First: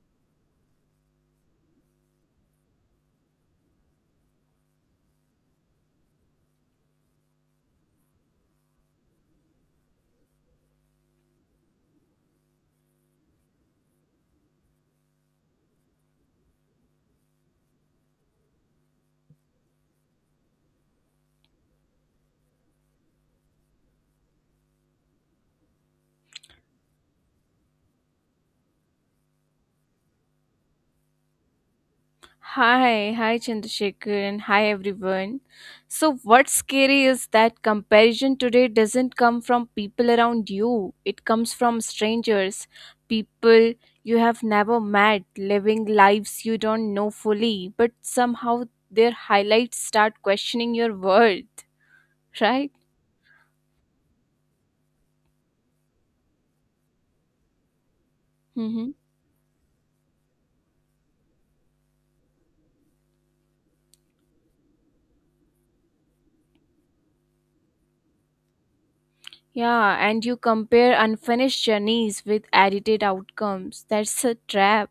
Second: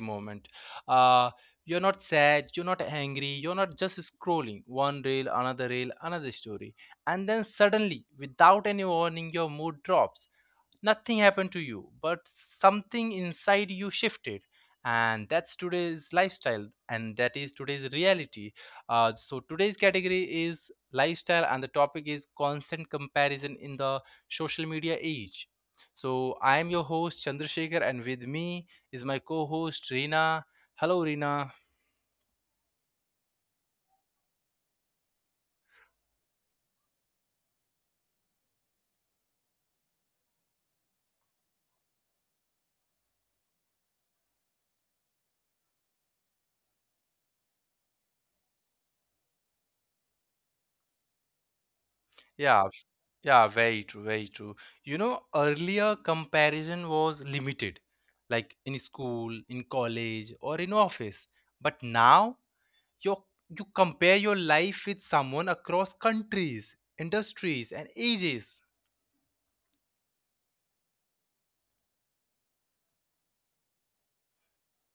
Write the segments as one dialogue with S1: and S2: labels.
S1: moment. Uh, you're not sad, you're not angry, you're not just scrolling one reel, another story. And then suddenly, without any warning, your mood drops. Nothing happened to you, but something inside you shifted. And that's today's lifestyle, and that is today's reality. Today's category is lifestyle, and the topic is constant comparison in the social media age. So, I am your host Chandrasekhar, and with me is my co host Reena. Hello, Reena.
S2: Hi, hi Chandrasekhar, and hi everyone. So, what's scary is that comparison today doesn't come from people around you, it comes from strangers, people you have never met, living lives you don't know fully, but somehow their highlights start questioning your worth,
S1: Yeah.
S2: right?
S1: Yeah, very true, very true. You know, earlier comparison was limited, like in
S2: Mm-hmm.
S1: school, in college, or in office. But now you you compare your life with someone across countries, industries, and ages.
S2: Yeah, and you compare unfinished journeys with edited outcomes. That's a trap.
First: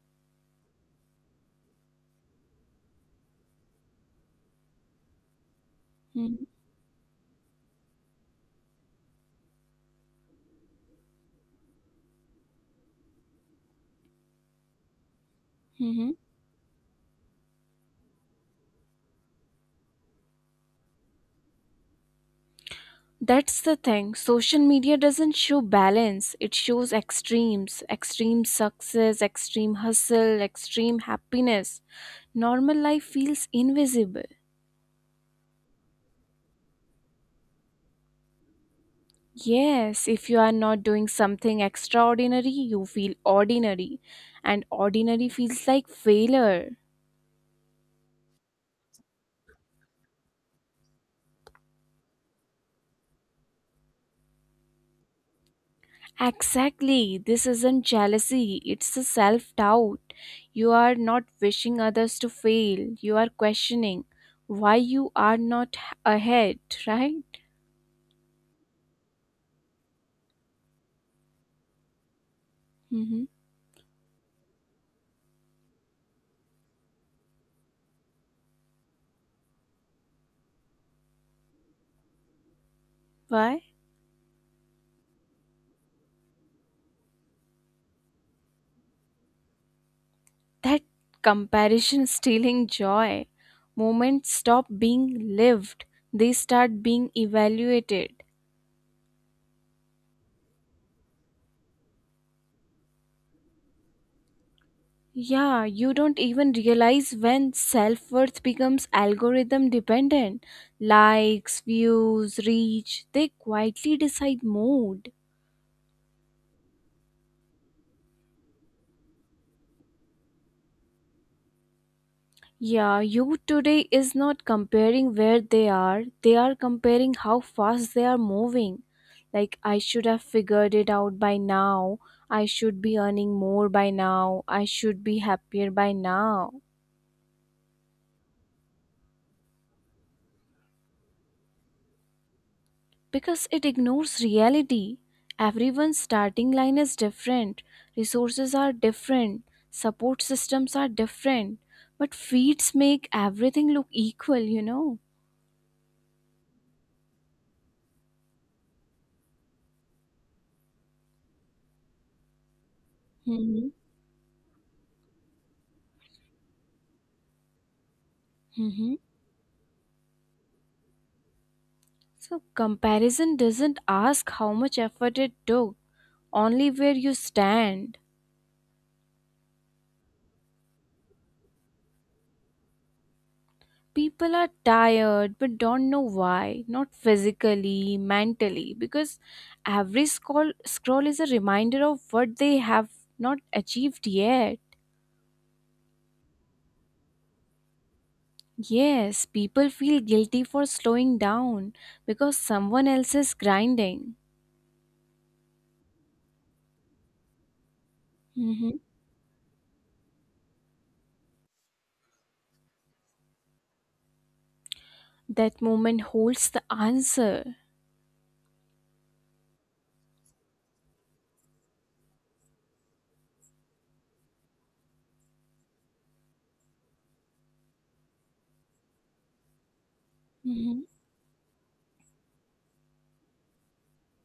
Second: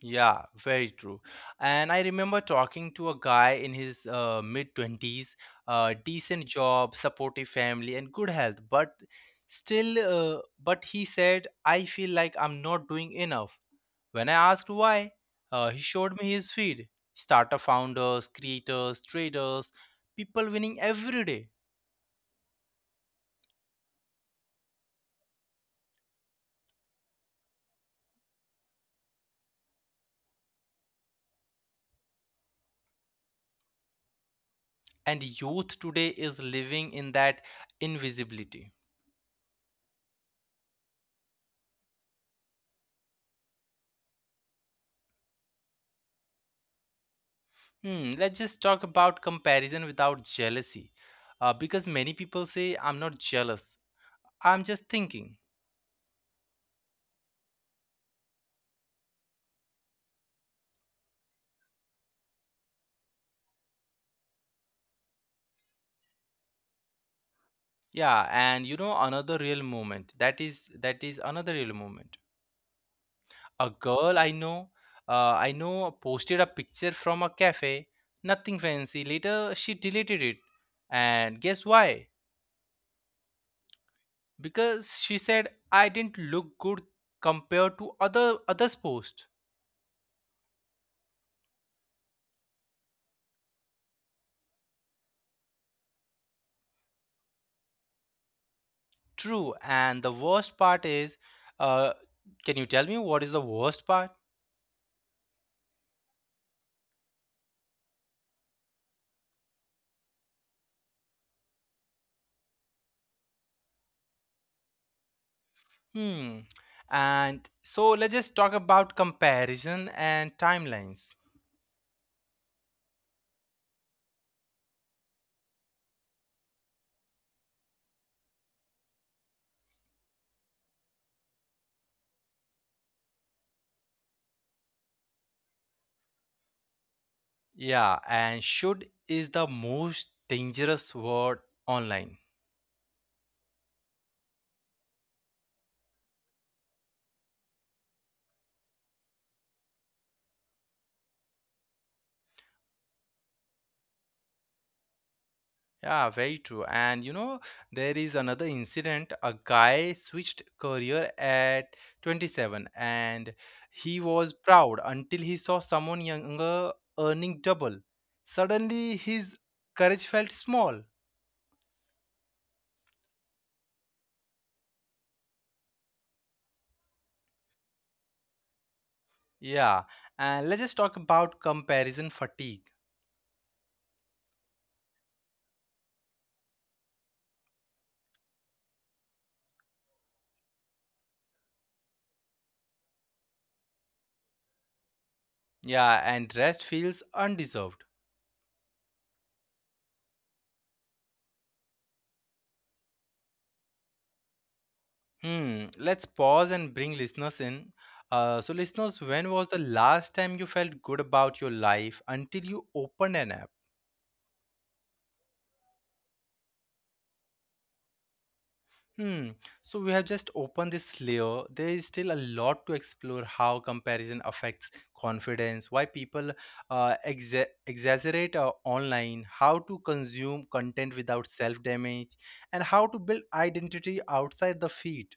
S1: Yeah, very true. And I remember talking to a guy in his mid 20s,
S2: Mm-hmm.
S1: decent job, supportive family, and good health, but still, but he said, I feel like I'm not doing enough. When I asked why, he showed me his feed: startup founders, creators, traders, people winning every day.
S2: That's the thing. Social media doesn't show balance, it shows extreme success, extreme hustle, extreme happiness. Normal life feels invisible.
S1: And youth today is living in that invisibility.
S2: Yes, if you are not doing something extraordinary, you feel ordinary, and ordinary feels like failure.
S1: Hmm, let's just talk about comparison without jealousy. Because many people say, I'm not jealous. I'm just thinking.
S2: Exactly. This isn't jealousy, it's a self doubt. You are not wishing others to fail, you are questioning why you are not ahead, right?
S1: Yeah, and you know, another real moment. That is another real moment.
S2: Hmm.
S1: A girl I know, posted a picture from a cafe, nothing fancy. Later she deleted it. And guess why?
S2: Why?
S1: Because she said I didn't look good compared to other others' post.
S2: That comparison stealing joy. Moments stop being lived, they start being evaluated.
S1: True, and the worst part is, uh, can you tell me what is the worst part?
S2: Yeah, you don't even realize when self worth becomes algorithm dependent. Likes, views, reach, they quietly decide mood.
S1: Hmm. And so let's just talk about comparison and timelines.
S2: Yeah, you today is not comparing where they are comparing how fast they are moving. Like, I should have figured it out by now, I should be earning more by now, I should be happier by now.
S1: Yeah, and should is the most dangerous word online.
S2: Because it ignores reality. Everyone's starting line is different, resources are different, support systems are different, but feeds make everything look equal, you know.
S1: Yeah, very true. And you know, there is another incident. A guy switched career at 27 and he
S2: Hmm.
S1: was proud until he saw someone younger earning double. Suddenly, his
S2: Hmm.
S1: courage felt small.
S2: So, comparison doesn't ask how much effort it took, only where you stand.
S1: Yeah, and let's just talk about comparison fatigue.
S2: People are tired but don't know why, not physically mentally, because every scroll is a reminder of what they have not achieved yet.
S1: Yeah, and rest feels undeserved.
S2: Yes, people feel guilty for slowing down because someone else is grinding.
S1: Hmm, let's pause and bring listeners in. So, listeners,
S2: Mhm.
S1: when was the last time you felt good about your life until you opened an app?
S2: That moment holds the answer.
S1: Hmm. So we have just opened this layer. There is still a lot to explore: how comparison affects confidence, why people exaggerate online, how to consume content without self
S2: Mhm.
S1: damage, and how to build identity outside the feed.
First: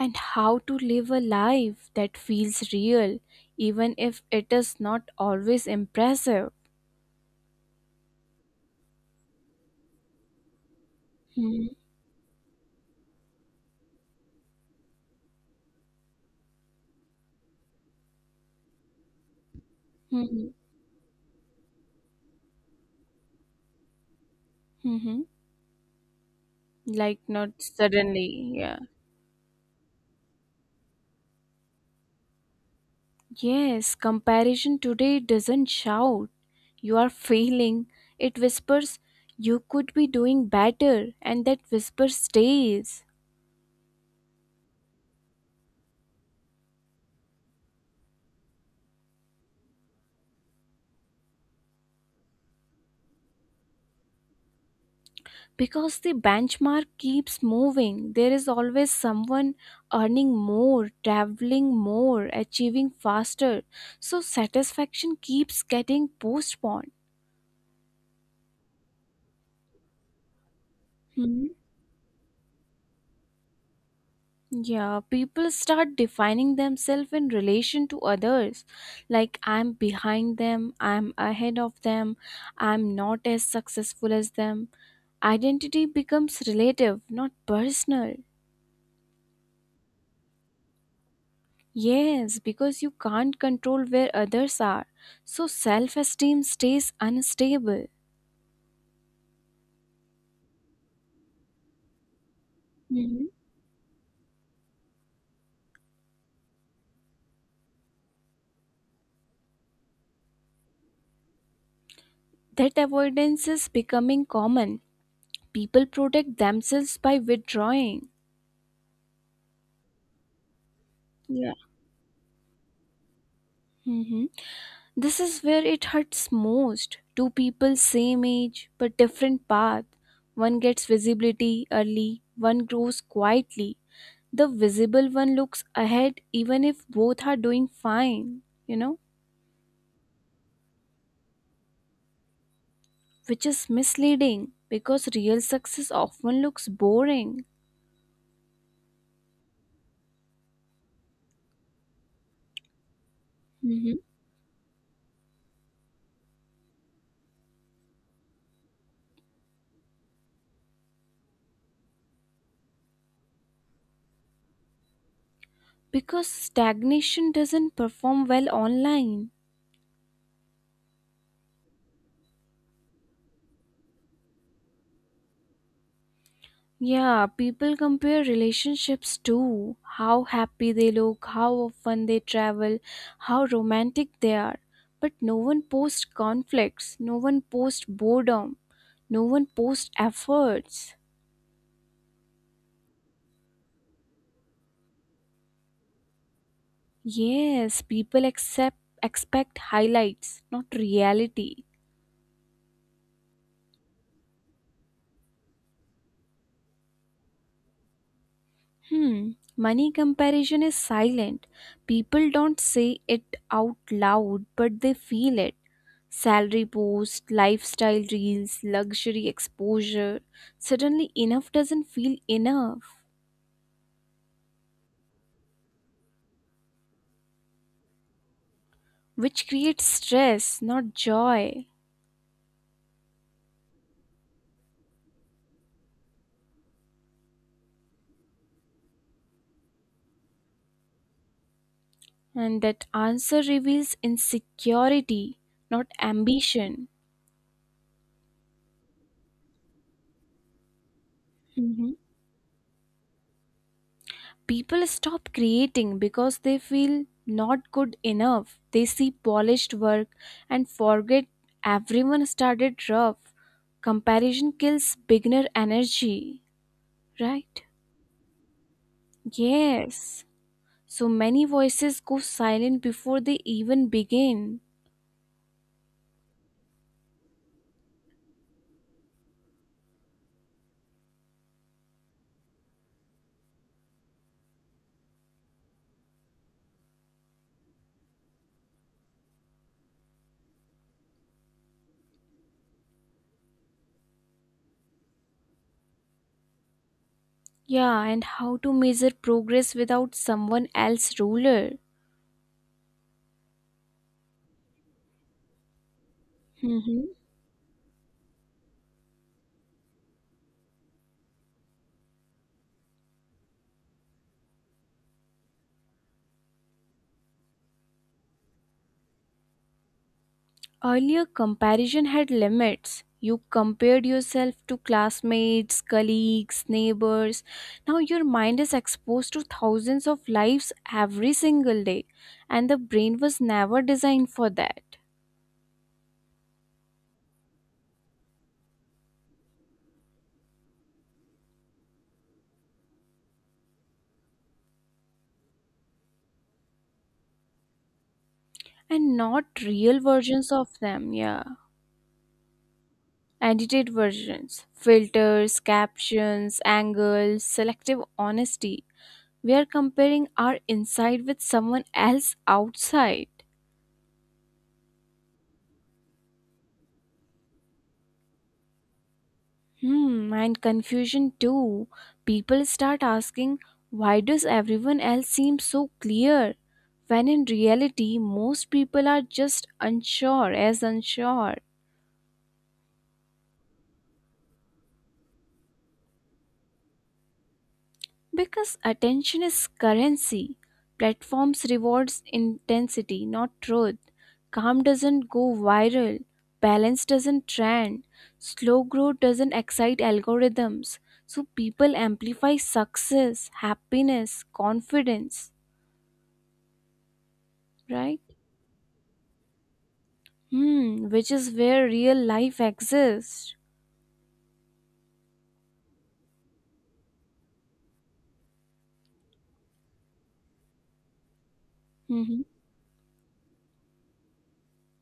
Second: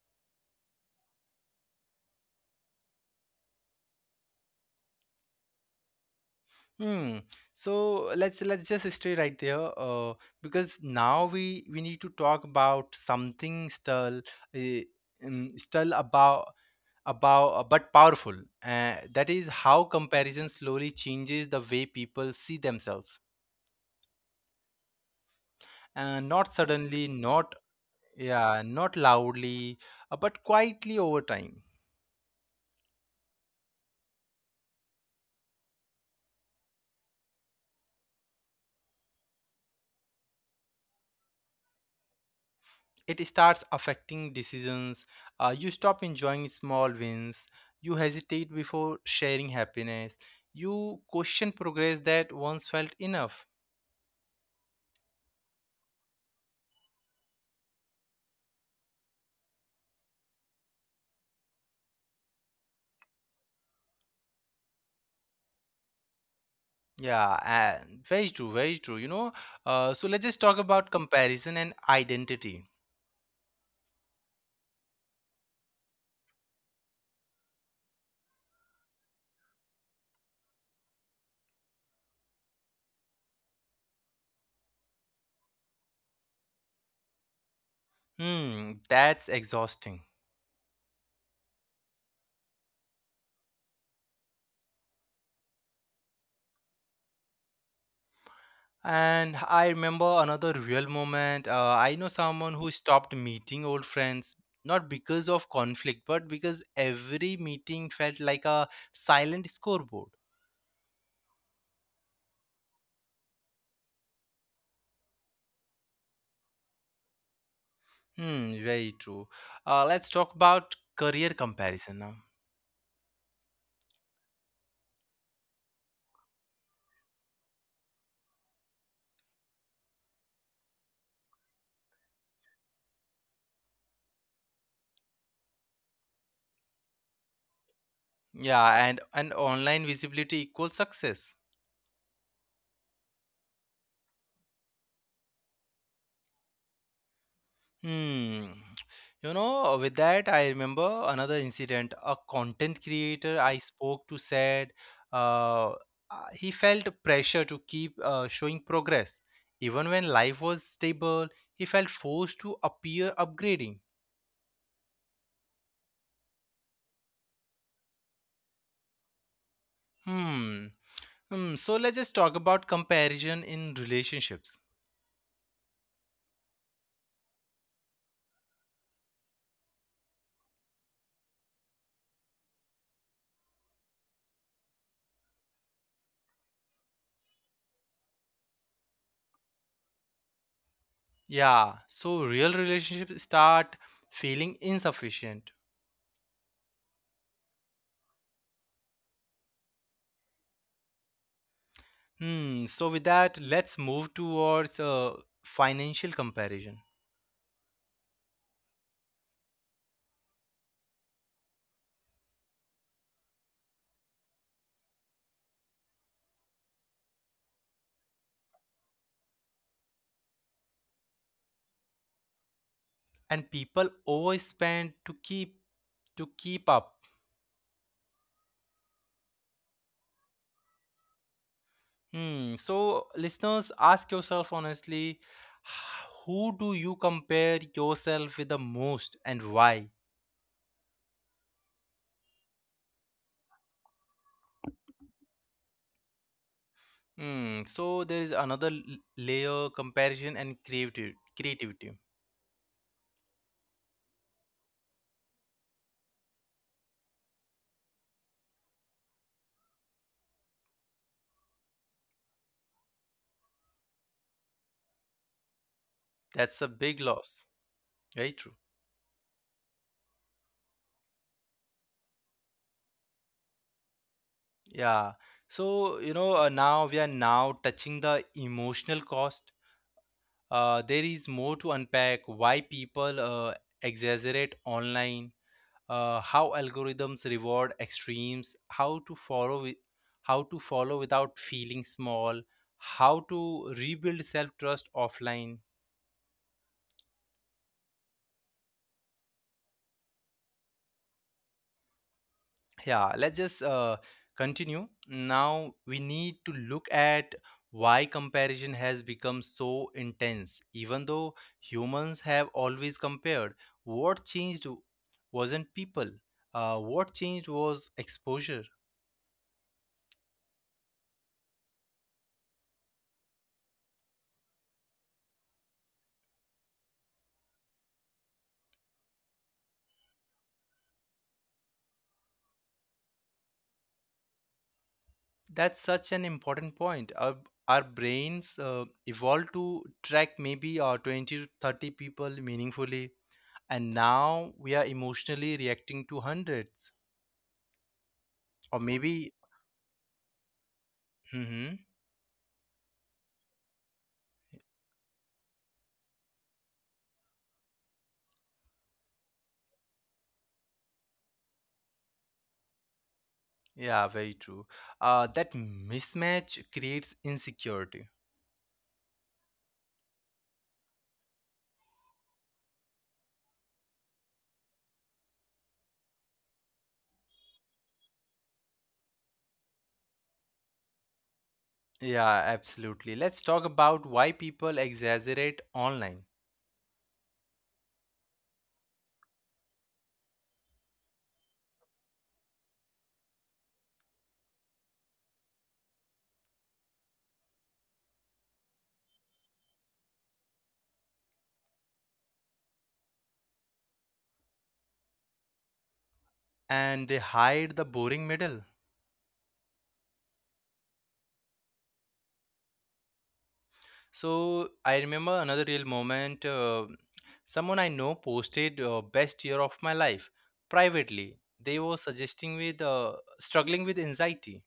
S2: And how to live a life that feels real even if it is not always impressive.
S1: Hmm. So let's just stay right there, because now
S2: Mhm.
S1: we need to talk about something still, uh, still about but powerful, that is how
S2: Mhm.
S1: comparison slowly changes the way people see themselves,
S2: Mhm.
S1: not
S2: Like
S1: suddenly,
S2: not
S1: not,
S2: suddenly, yeah.
S1: yeah, not loudly, but quietly over time.
S2: Yes, comparison today doesn't shout. You are failing. It whispers, you could be doing better, and that whisper stays.
S1: It starts affecting decisions. You stop enjoying small wins, you hesitate before sharing happiness, you question progress that once felt enough.
S2: Because the benchmark keeps moving, there is always someone earning more, traveling more, achieving faster. So satisfaction keeps getting postponed.
S1: Yeah, and very true, very true, you know. So let's just talk about comparison and identity.
S2: Yeah, people start defining themselves in relation to others. Like, I'm behind them, I'm ahead of them, I'm not as successful as them. Identity becomes relative, not personal.
S1: Hmm, that's exhausting.
S2: Yes, because you can't control where others are. So, self esteem stays unstable.
S1: And I remember another real moment. I know someone who
S2: Mhm.
S1: stopped meeting old friends, not because of conflict, but because every meeting felt like a silent scoreboard.
S2: That avoidance is becoming common. People protect themselves by withdrawing.
S1: Hmm, very true. Let's talk about
S2: Yeah.
S1: career comparison now.
S2: Mhm. This is where it hurts most. Two people same age but different path. One gets visibility early, one grows quietly. The visible one looks ahead even if both are doing fine, you know,
S1: Yeah, and, online visibility equals success.
S2: which is misleading because real success often looks boring.
S1: Hmm. You know, with that, I remember another incident. A content creator
S2: Hmm.
S1: I spoke to said uh, he felt pressure to keep showing progress. Even when life was stable, he felt forced to appear upgrading.
S2: Because stagnation doesn't perform well online.
S1: Hmm. Hmm. So let's just talk about comparison in relationships.
S2: Yeah, people compare relationships too. How happy they look, how often they travel, how romantic they are. But no one posts conflicts, no one posts boredom, no one posts efforts.
S1: Yeah. So real relationships start feeling insufficient.
S2: Yes, people accept expect highlights, not reality.
S1: Hmm. So with that, let's move towards financial comparison.
S2: Hmm. Money comparison is silent. People don't say it out loud, but they feel it. Salary post, lifestyle reels, luxury exposure. Suddenly, enough doesn't feel enough,
S1: And people overspend to keep up.
S2: which creates stress, not joy.
S1: Hmm. So listeners, ask yourself honestly, who do you compare yourself with the most and why?
S2: And that answer reveals insecurity, not ambition.
S1: Hmm. So there is another layer: comparison and creative creativity.
S2: People stop creating because they feel not good enough. They see polished work and forget everyone started rough. Comparison kills beginner energy,
S1: That's a big
S2: right?
S1: loss. Very true.
S2: Yes. So many voices go silent before they even begin.
S1: Yeah. So you know, now we are now touching the emotional cost. There is more to unpack: why people exaggerate online, how algorithms reward extremes, how to how to follow without feeling small, how to rebuild self trust offline.
S2: Yeah, and how to measure progress without someone else's ruler.
S1: Yeah, let's just continue. Now we need to
S2: Hmm.
S1: look at why comparison has become so intense. Even though humans have always compared, what changed wasn't people. What changed was exposure.
S2: Earlier comparison had limits. You compared yourself to classmates, colleagues, neighbors. Now your mind is exposed to thousands of lives every single day, and the brain was never designed for that.
S1: That's such an important point. Our brains evolved to track maybe 20 to 30 people meaningfully, and now we are emotionally reacting to hundreds. Or
S2: And not
S1: maybe,
S2: real versions of them, yeah.
S1: hmm.
S2: Edited versions, filters, captions, angles, selective honesty. We are comparing our inside with someone else outside.
S1: Yeah, very true. That mismatch creates insecurity.
S2: Hmm, and confusion too. People start asking, why does everyone else seem so clear? When in reality, most people are just unsure as unsure.
S1: Yeah, absolutely. Let's talk about why people exaggerate online
S2: Because attention is currency. Platforms rewards intensity, not truth. Calm doesn't go viral. Balance doesn't trend. Slow growth doesn't excite algorithms. So people amplify success, happiness, confidence,
S1: and they hide the
S2: right?
S1: boring middle.
S2: Hmm, which is where real life exists.
S1: So I remember another real moment. Someone I know posted, best year of my life, privately. They were
S2: Mhm.
S1: suggesting with, struggling with anxiety.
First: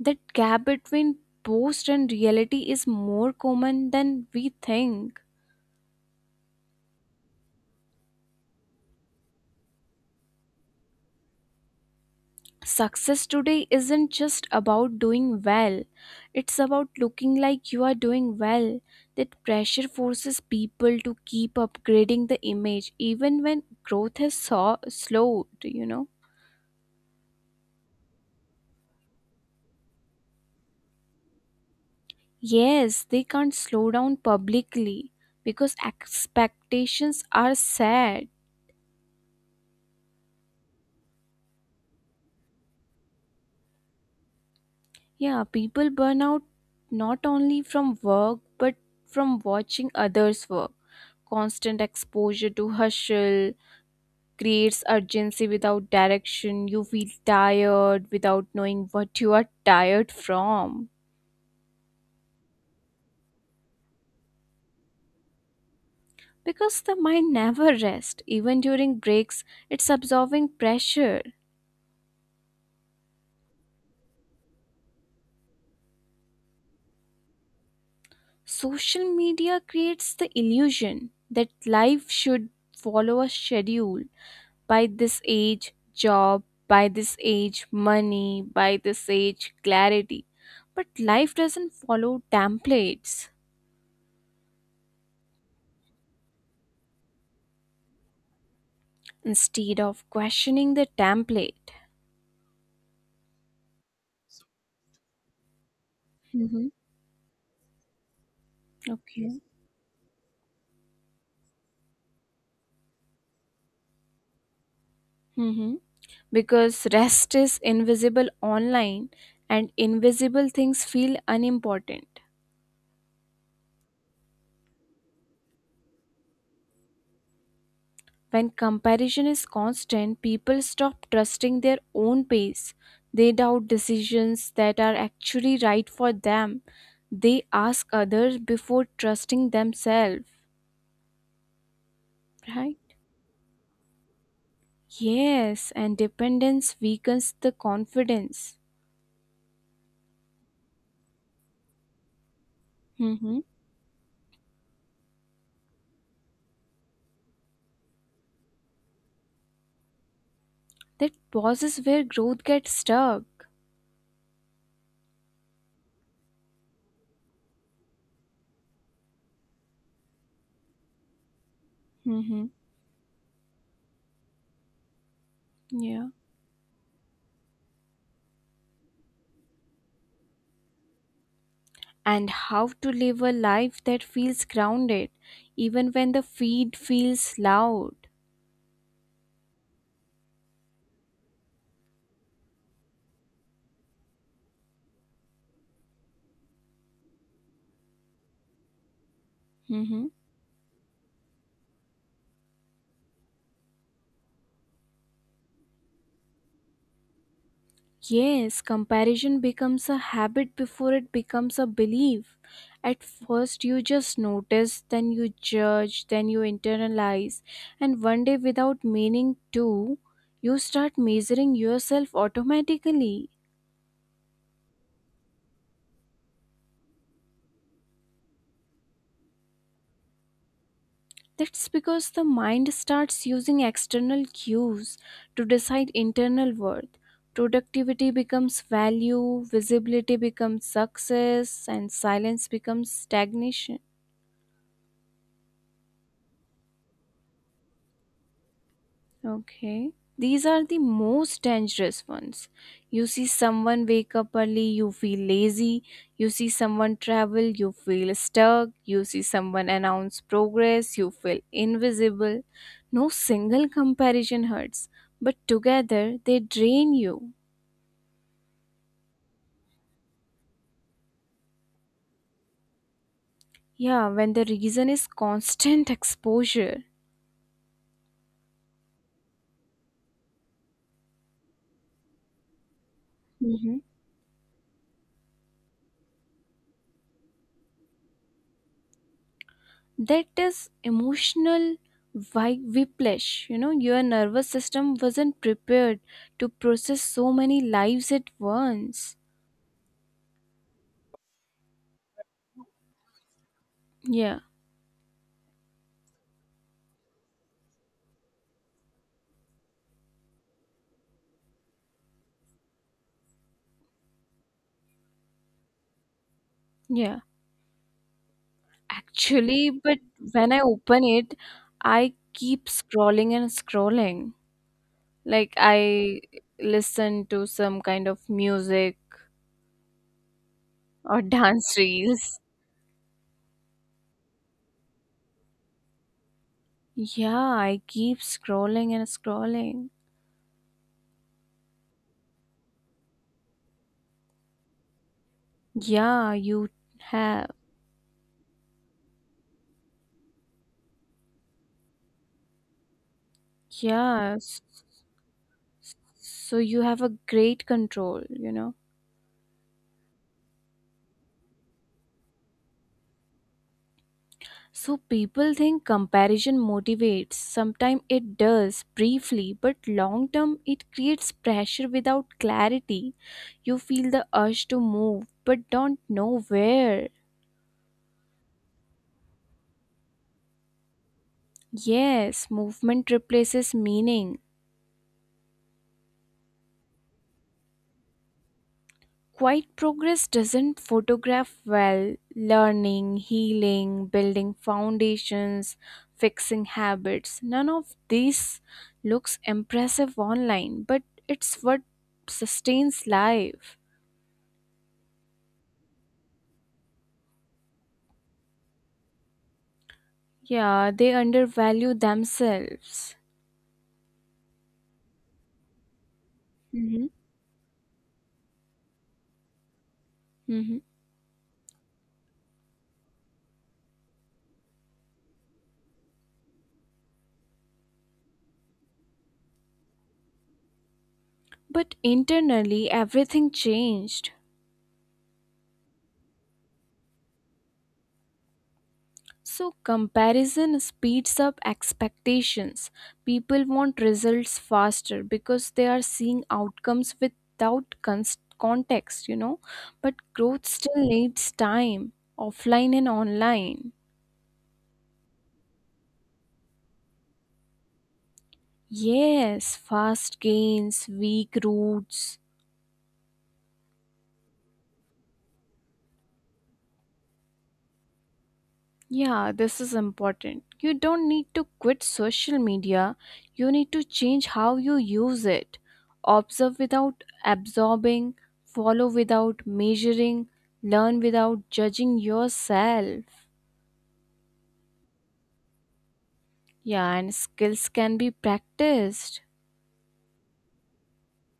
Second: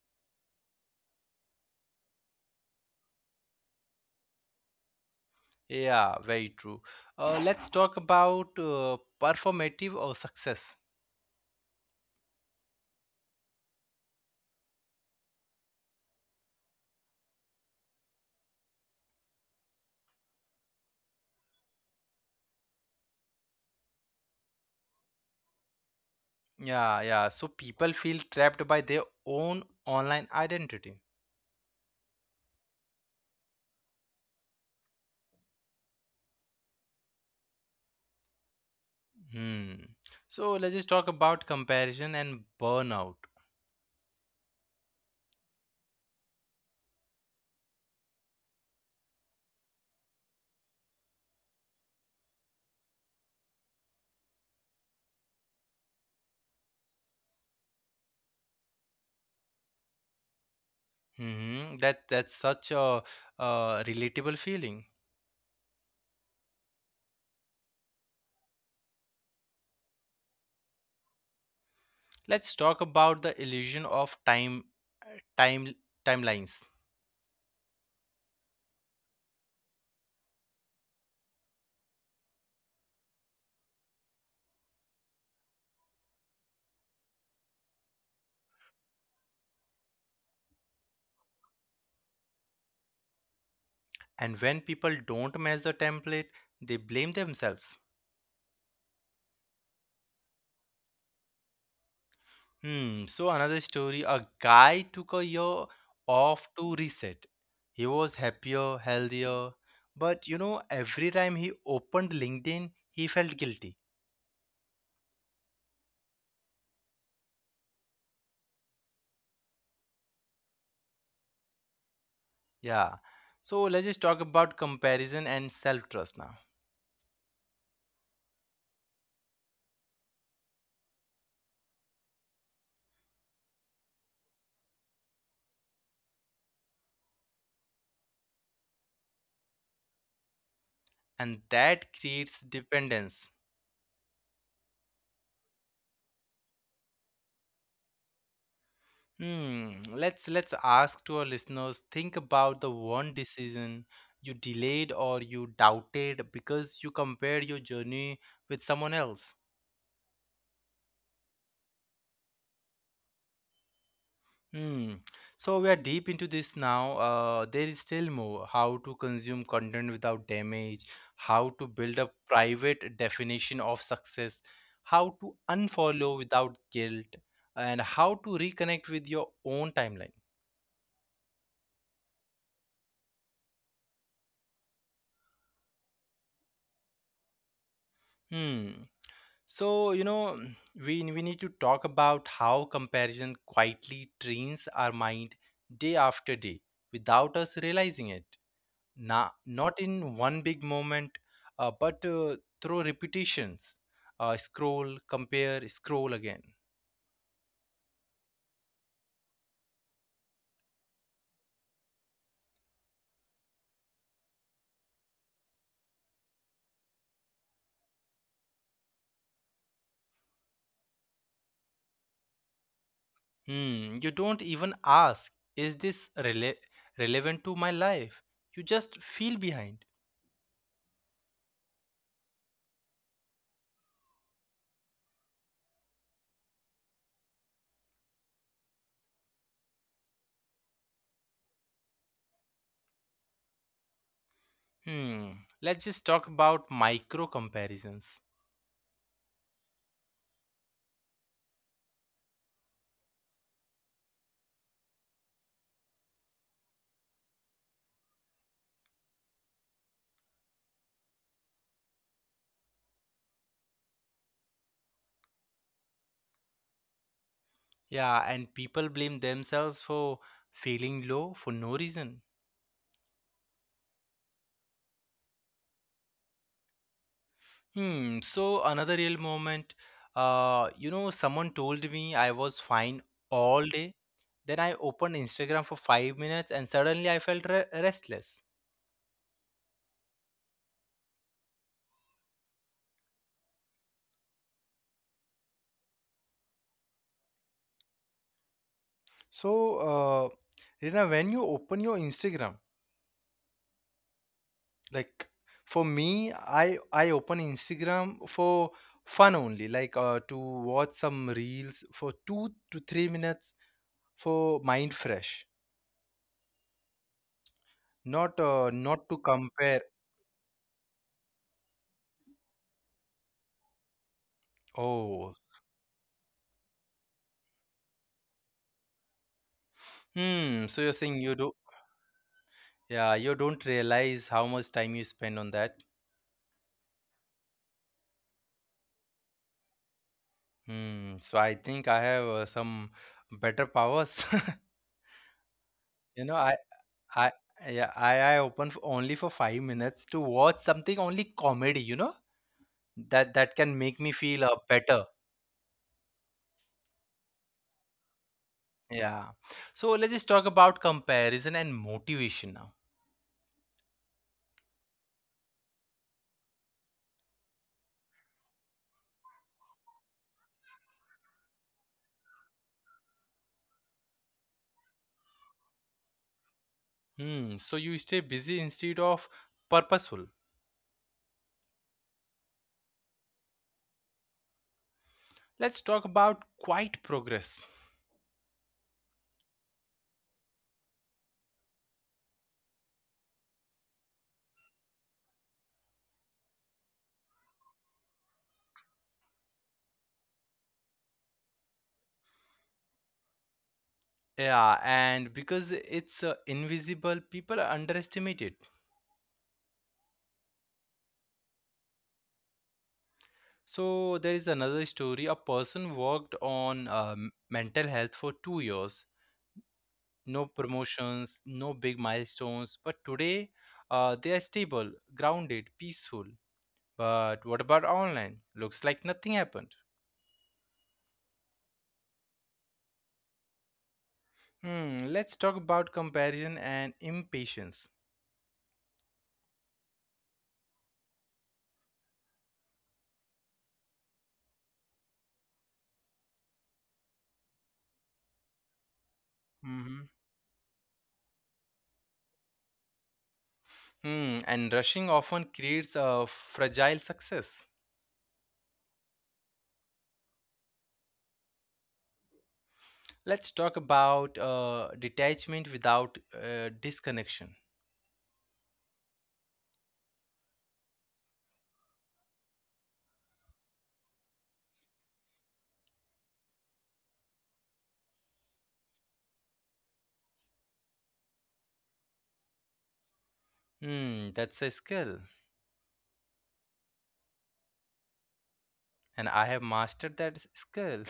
S2: That gap between post and reality is more common than we think.
S1: Yeah, very true. Let's talk about performative or success.
S2: Success today isn't just about doing well, it's about looking like you are doing well. That pressure forces people to keep upgrading the image even when growth has slowed, you know.
S1: Yeah, yeah. So people feel trapped by their own online identity.
S2: Yes, they can't slow down publicly because expectations are set.
S1: Hmm. So let's just talk about comparison and burnout.
S2: Yeah, people burn out not only from work but from watching others work. Constant exposure to hustle creates urgency without direction. You feel tired without knowing what you are tired from.
S1: Hmm. That that's such a relatable feeling.
S2: Because the mind never rests, even during breaks, it's absorbing pressure.
S1: Let's talk about the illusion of uh, time timelines.
S2: Social media creates the illusion that life should follow a schedule, by this age job, by this age money, by this age clarity. But life doesn't follow templates.
S1: And when people don't match the template, they blame themselves.
S2: Instead of questioning the template,
S1: Hmm, so another story, a guy took a year off
S2: mm-hmm.
S1: to reset. He was happier,
S2: Okay.
S1: healthier, but you know, every time he opened LinkedIn, he felt guilty.
S2: Hmm. Because rest is invisible online and invisible things feel unimportant.
S1: Yeah. So let's just talk about comparison and self-trust now.
S2: When comparison is constant, people stop trusting their own pace. They doubt decisions that are actually right for them. They ask others before trusting themselves,
S1: And that creates
S2: right?
S1: dependence.
S2: Yes, and dependence weakens the confidence.
S1: Hmm. Let's ask to our listeners, think about the one
S2: Hmm.
S1: decision you delayed or you doubted because you compared your journey with someone else.
S2: That pauses where growth gets stuck.
S1: Hmm. So we are deep into this now. There is still more. How to consume content without damage, how to build a
S2: Hmm.
S1: private definition of success, how to
S2: Yeah.
S1: unfollow without guilt, and how to reconnect with your own timeline.
S2: And how to live a life that feels grounded, even when the feed feels loud.
S1: Hmm. So, you know, we need to talk about how comparison quietly trains our mind day after day without us realizing it. Not
S2: Mhm.
S1: in one big moment, but through repetitions. Scroll, compare, scroll again.
S2: Yes, comparison becomes a habit before it becomes a belief. At first, you just notice, then you judge, then you internalize, and one day, without meaning to, you start measuring yourself automatically.
S1: Hmm, you don't even ask, is this relevant to my life? You just feel behind.
S2: That's because the mind starts using external cues to decide internal worth. Productivity becomes value, visibility becomes success, and silence becomes stagnation.
S1: Hmm, let's just talk about micro comparisons.
S2: Okay. These are the most dangerous ones. You see someone wake up early, you feel lazy. You see someone travel, you feel stuck. You see someone announce progress, you feel invisible. No single comparison hurts, but together they drain you.
S1: Yeah, and people blame themselves for feeling low for no reason.
S2: Yeah, when the reason is constant exposure.
S1: Hmm, so another real moment. You know, someone told me I was fine all day. Then I opened Instagram for 5 minutes and suddenly I felt restless.
S2: That is emotional whiplash, you know, your nervous system wasn't prepared to process so many lives at once.
S1: So, uh, Rina, when you open your Instagram,
S2: Yeah.
S1: like, for me, I open Instagram for fun only, like to watch some reels for 2 to 3 minutes for mind fresh.
S2: Yeah,
S1: Not to
S2: actually, but
S1: compare.
S2: when I open it, I keep scrolling and scrolling,
S1: Oh,
S2: like I listen to some kind of music
S1: hmm. So you're
S2: or
S1: saying you do,
S2: dance reels.
S1: yeah, you don't realize how much time you spend on that.
S2: Yeah, I keep scrolling and scrolling.
S1: Hmm. So I think I have some better powers.
S2: Yeah,
S1: You know,
S2: you have.
S1: I yeah, I open f only for 5 minutes to watch something only comedy. You know that can make me
S2: Yeah,
S1: feel better.
S2: so you have a great control, you know.
S1: Yeah. So let's just talk about comparison and motivation now.
S2: So people think comparison motivates, sometimes it does briefly, but long term it creates pressure without clarity. You feel the urge to move but don't know where.
S1: Hmm. So you stay busy instead of purposeful.
S2: Yes, movement replaces meaning.
S1: Let's talk about quiet progress.
S2: Quiet progress doesn't photograph well, learning, healing, building foundations, fixing habits. None of these looks impressive online, but it's what sustains life.
S1: Yeah, and because it's invisible, people underestimate it.
S2: Yeah, they undervalue themselves.
S1: So there is another story. A person worked
S2: Hmm.
S1: on mental health for 2 years. No
S2: Hmm.
S1: promotions, no big milestones. But today, they are stable, grounded, peaceful. But what about online? Looks like nothing happened.
S2: But internally, everything changed.
S1: Hmm. Let's talk about comparison and impatience.
S2: So, comparison speeds up expectations. People want results faster because they are seeing outcomes without context, you know. But
S1: Mm-hmm.
S2: growth still needs time, offline and online.
S1: Hmm. And rushing often creates a fragile success.
S2: Yes, fast gains, weak roots.
S1: Let's talk about detachment without disconnection.
S2: Yeah, this is important. You don't need to quit social media, you need to change how you use it. Observe without absorbing, follow without measuring, learn without judging yourself.
S1: Hmm, that's a skill,
S2: Yeah, and skills can be practiced.
S1: and I have mastered that skill.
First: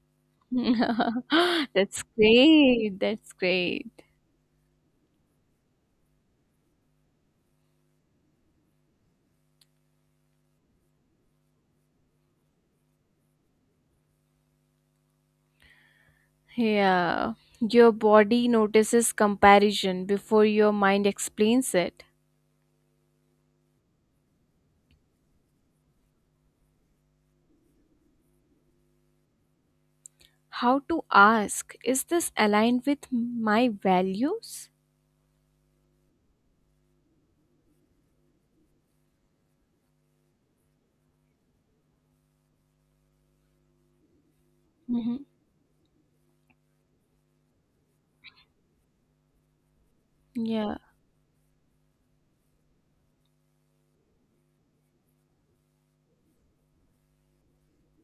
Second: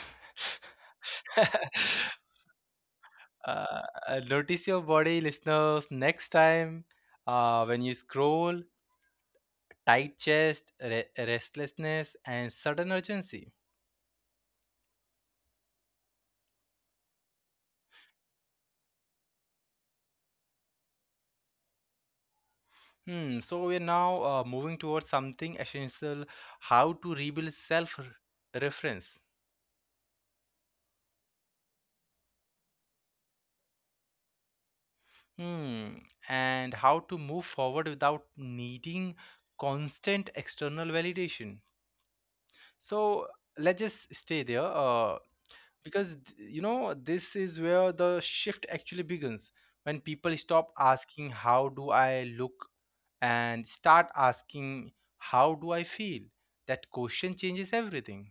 S1: uh,
S2: That's great. That's great.
S1: Notice your body, listeners, next time when you scroll: tight chest, restlessness, and sudden urgency.
S2: Yeah. Your body notices comparison before your mind explains it.
S1: Hmm, so we're now moving towards something essential: how to rebuild self reference.
S2: How to ask, is this aligned with my values?
S1: Hmm. And how to move forward without needing constant external validation. So let's just stay there, uh,
S2: Hmm.
S1: because, th- you know, this is where the shift actually begins, when people stop
S2: Yeah.
S1: asking, How do I look? And start asking, How do I feel? That question changes everything.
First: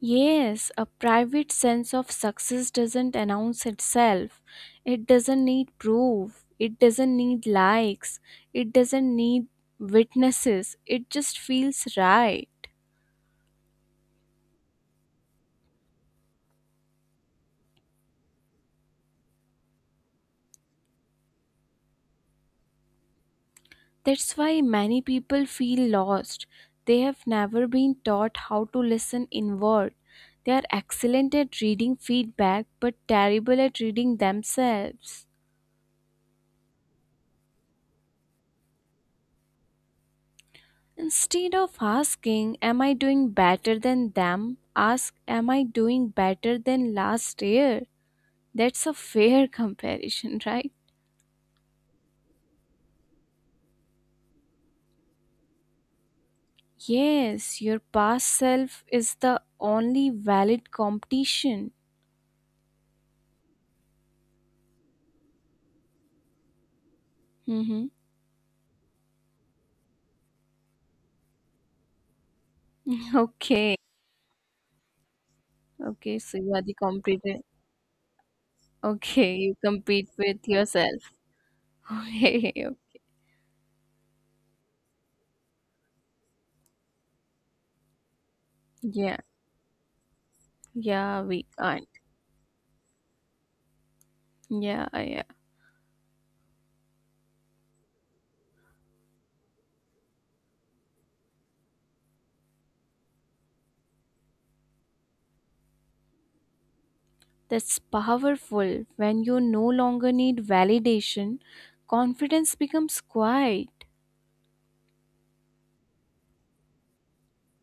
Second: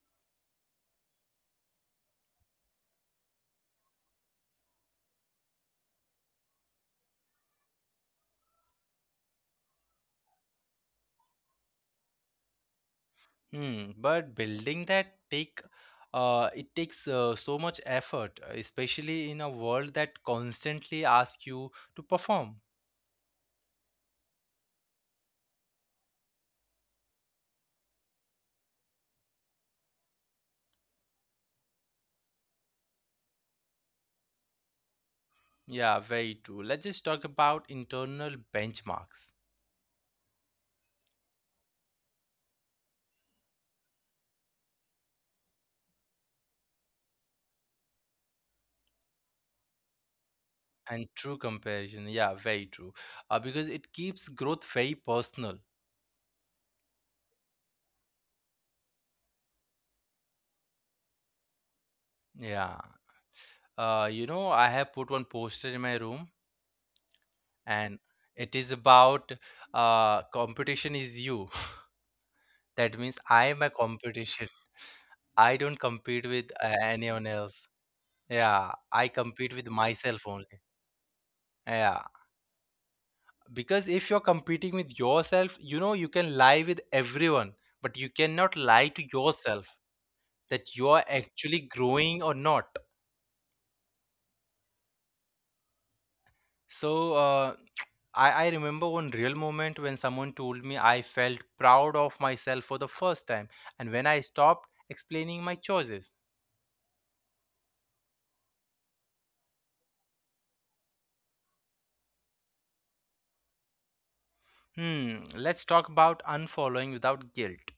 S2: Yes, a private sense of success doesn't announce itself, it doesn't need proof, it doesn't need likes, it doesn't need witnesses, it just feels right.
S1: Hmm, but building that takes so much effort, especially in a world that constantly asks you to perform.
S2: That's why many people feel lost, they have never been taught how to listen inward, they are excellent at reading feedback but terrible at reading themselves.
S1: Yeah, very true. Let's just talk about internal benchmarks
S2: Instead of asking, am I doing better than them? Ask, am I doing better than last year? That's a fair comparison, right?
S1: and true comparison. Yeah, very true. Because it keeps growth very personal.
S2: Yes, your past self is the only valid competition.
S1: Yeah. You know, I have put one poster in my room and
S2: Hmm.
S1: it is about, competition is you. That means I am a
S2: Okay.
S1: competition. I don't compete
S2: Okay,
S1: with
S2: so you are the
S1: anyone
S2: competitor.
S1: else. Yeah, I
S2: Okay,
S1: compete with
S2: you
S1: myself
S2: compete
S1: only.
S2: with yourself.
S1: Yeah,
S2: Okay.
S1: because if you're competing with yourself, you know, you can lie with everyone, but you cannot lie to
S2: Yeah,
S1: yourself that you are
S2: yeah,
S1: actually
S2: we can't.
S1: growing or not.
S2: Yeah, yeah.
S1: So, I remember one real moment when someone told me I felt proud of myself for the first time, and when I stopped explaining my choices.
S2: That's powerful. When you no longer need validation, confidence becomes quiet.
S1: Hmm, let's talk about unfollowing without guilt.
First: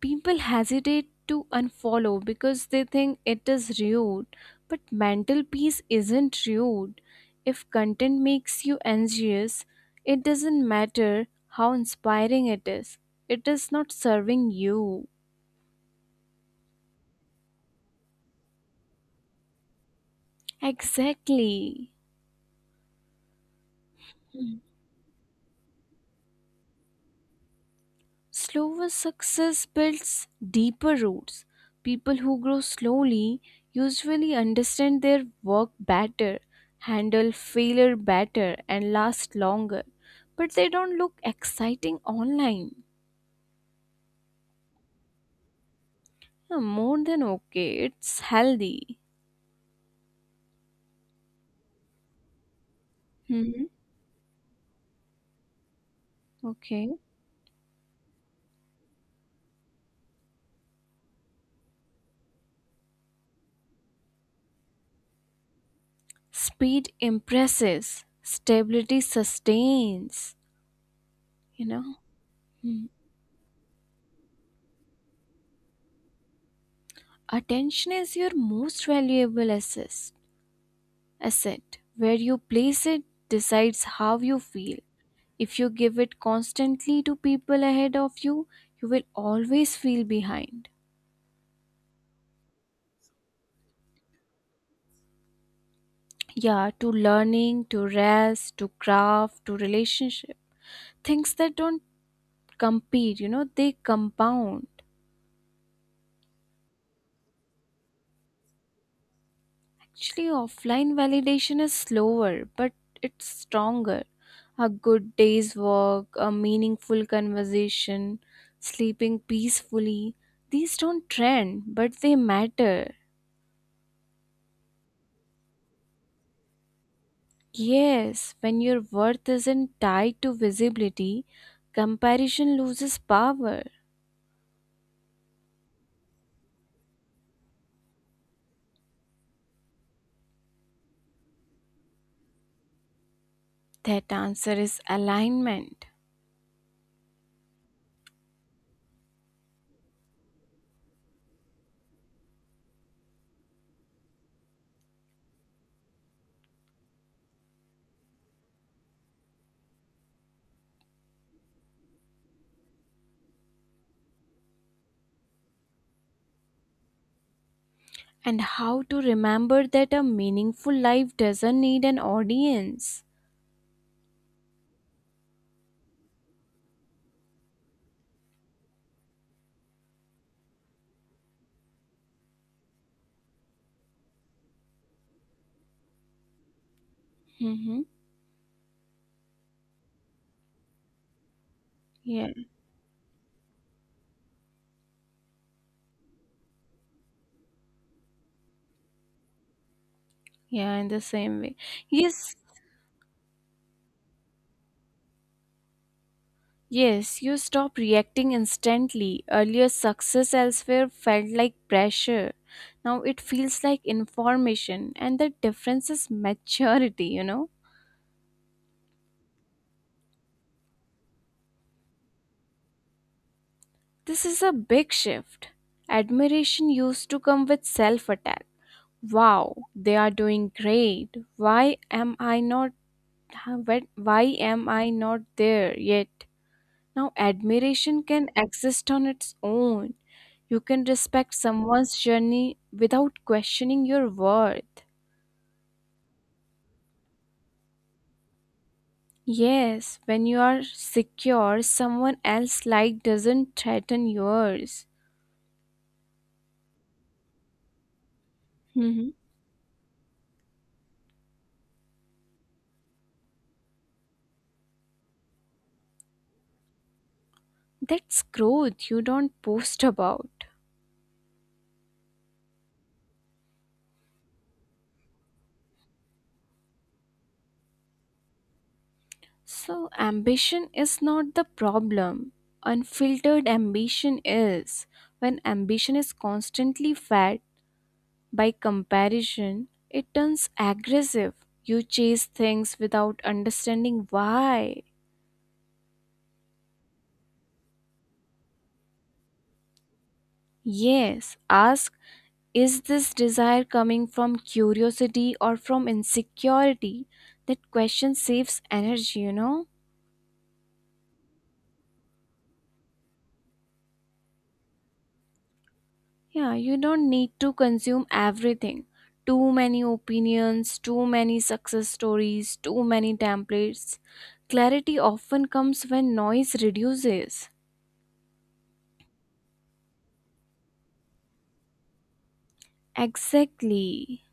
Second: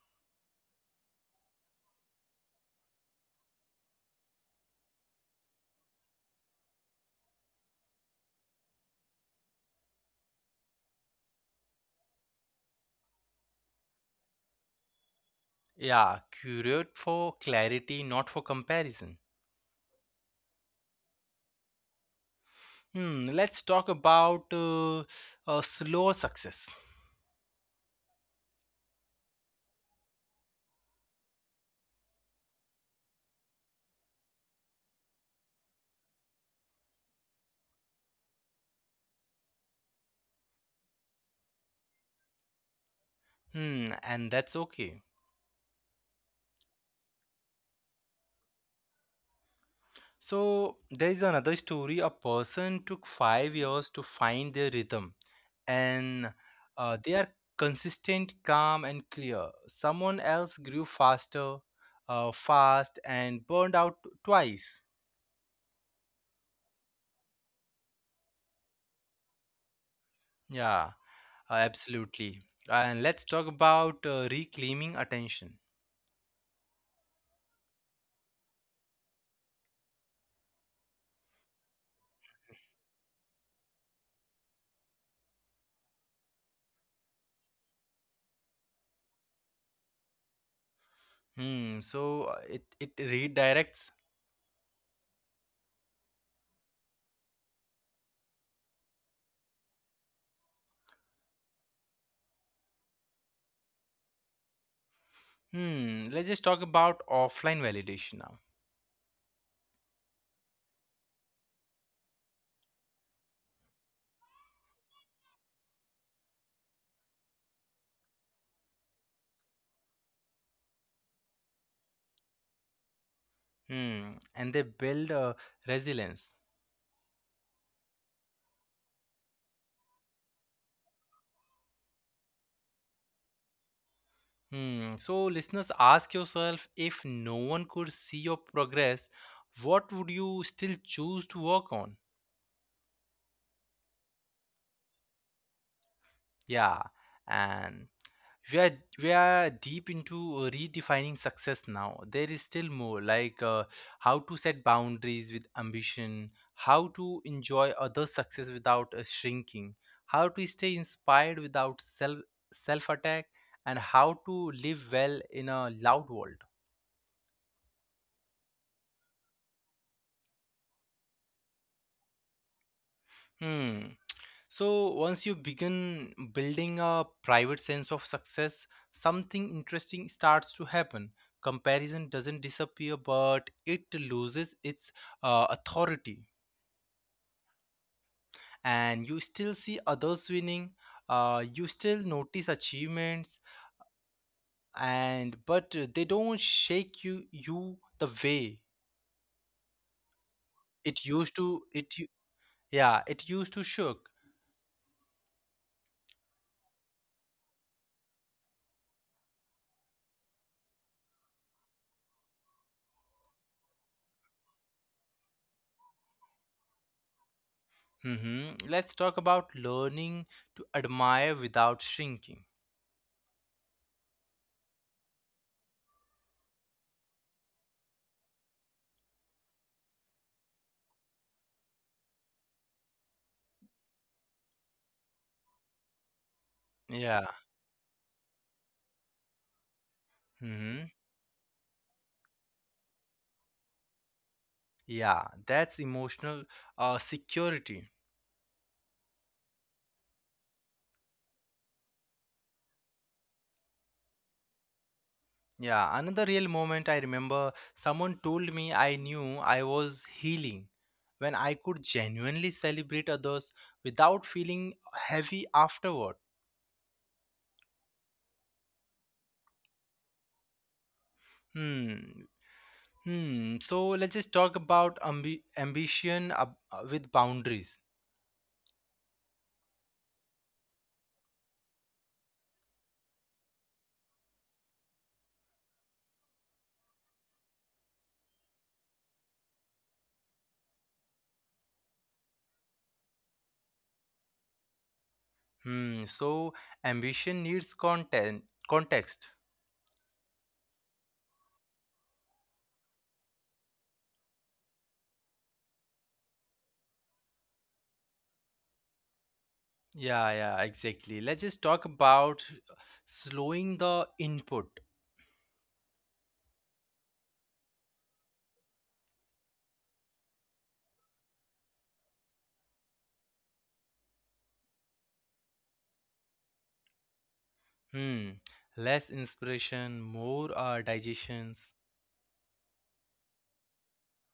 S2: People hesitate to unfollow because they think it is rude. But mental peace isn't rude. If content makes you anxious, it doesn't matter how inspiring it is not serving you.
S1: Yeah, curate for clarity, not for comparison.
S2: Exactly.
S1: Hmm, let's talk about slow success.
S2: Slower success builds deeper roots. People who grow slowly usually understand their work better, handle failure better, and last longer. But they don't look exciting online.
S1: Hmm, and that's okay.
S2: Yeah, more than okay, it's healthy.
S1: So, there is another story, a person took five
S2: Hmm.
S1: years to find their rhythm, and
S2: Okay.
S1: they are consistent, calm, and clear. Someone else grew faster, fast, and burned out twice.
S2: Speed impresses, stability sustains,
S1: Yeah,
S2: you know.
S1: absolutely.
S2: Hmm.
S1: And let's talk about reclaiming attention.
S2: Attention is your most valuable asset. Asset, where you place it, decides how you feel. If you give it constantly to people ahead of you, you will always feel behind.
S1: Hmm. So it redirects.
S2: Yeah, to learning, to rest, to craft, to relationship. Things that don't compete, you know, they compound.
S1: Hmm. Let's just talk about offline validation now.
S2: Actually, offline validation is slower, but it's stronger. A good day's work, a meaningful conversation, sleeping peacefully, these don't trend, but they matter.
S1: Hmm. And they build resilience.
S2: Yes, when your worth isn't tied to visibility, comparison loses power.
S1: Hmm. So listeners, ask yourself, if no one could see your progress, what would you still choose to work on?
S2: That answer is alignment.
S1: Yeah. And we are we are deep into redefining success. Now there is still more, like how to set boundaries with ambition, how to enjoy other success without shrinking, how to stay inspired without self attack, and how to live well in a loud world.
S2: And how to remember that a meaningful life doesn't need an audience.
S1: Hmm. So once you begin building a private sense of success, something interesting starts to happen. Comparison doesn't disappear, but it loses its authority.
S2: Mm-hmm.
S1: And you still see others winning. You still notice achievements, and but uh, they don't shake you the way
S2: Yeah, in the
S1: it
S2: same way.
S1: used to.
S2: Yes,
S1: Yeah, it used to shook.
S2: yes, you stop reacting instantly. Earlier, success elsewhere felt like pressure. Now it feels like information, and the difference is maturity, you know?
S1: Hmm. Let's talk about learning to admire without shrinking.
S2: This is a big shift. Admiration used to come with self attack. Wow, they are doing great. Why am I not there yet? Now,
S1: Yeah.
S2: admiration can exist on its own. You can
S1: Hmm.
S2: respect someone's journey without questioning your worth.
S1: Yeah, that's emotional security.
S2: Yes, when you are secure, someone else's light doesn't threaten yours.
S1: Yeah, another real moment, I remember someone told me, I
S2: Mhm.
S1: knew I was healing when I could genuinely celebrate others without feeling heavy afterward.
S2: That's growth you don't post about.
S1: Hmm. Hmm. So let's just talk about with boundaries.
S2: So, ambition is not the problem. Unfiltered ambition is. When ambition is constantly fed, by comparison, it turns aggressive. You chase things without understanding why.
S1: Hmm. So ambition needs content context.
S2: Yes, ask, is this desire coming from curiosity or from insecurity? That question saves energy, you know?
S1: Yeah, yeah, exactly. Let's just talk about slowing the input.
S2: Yeah, you don't need to consume everything. Too many opinions, too many success stories, too many templates. Clarity often comes when noise reduces.
S1: Hmm. Less inspiration, more digestions.
S2: Exactly.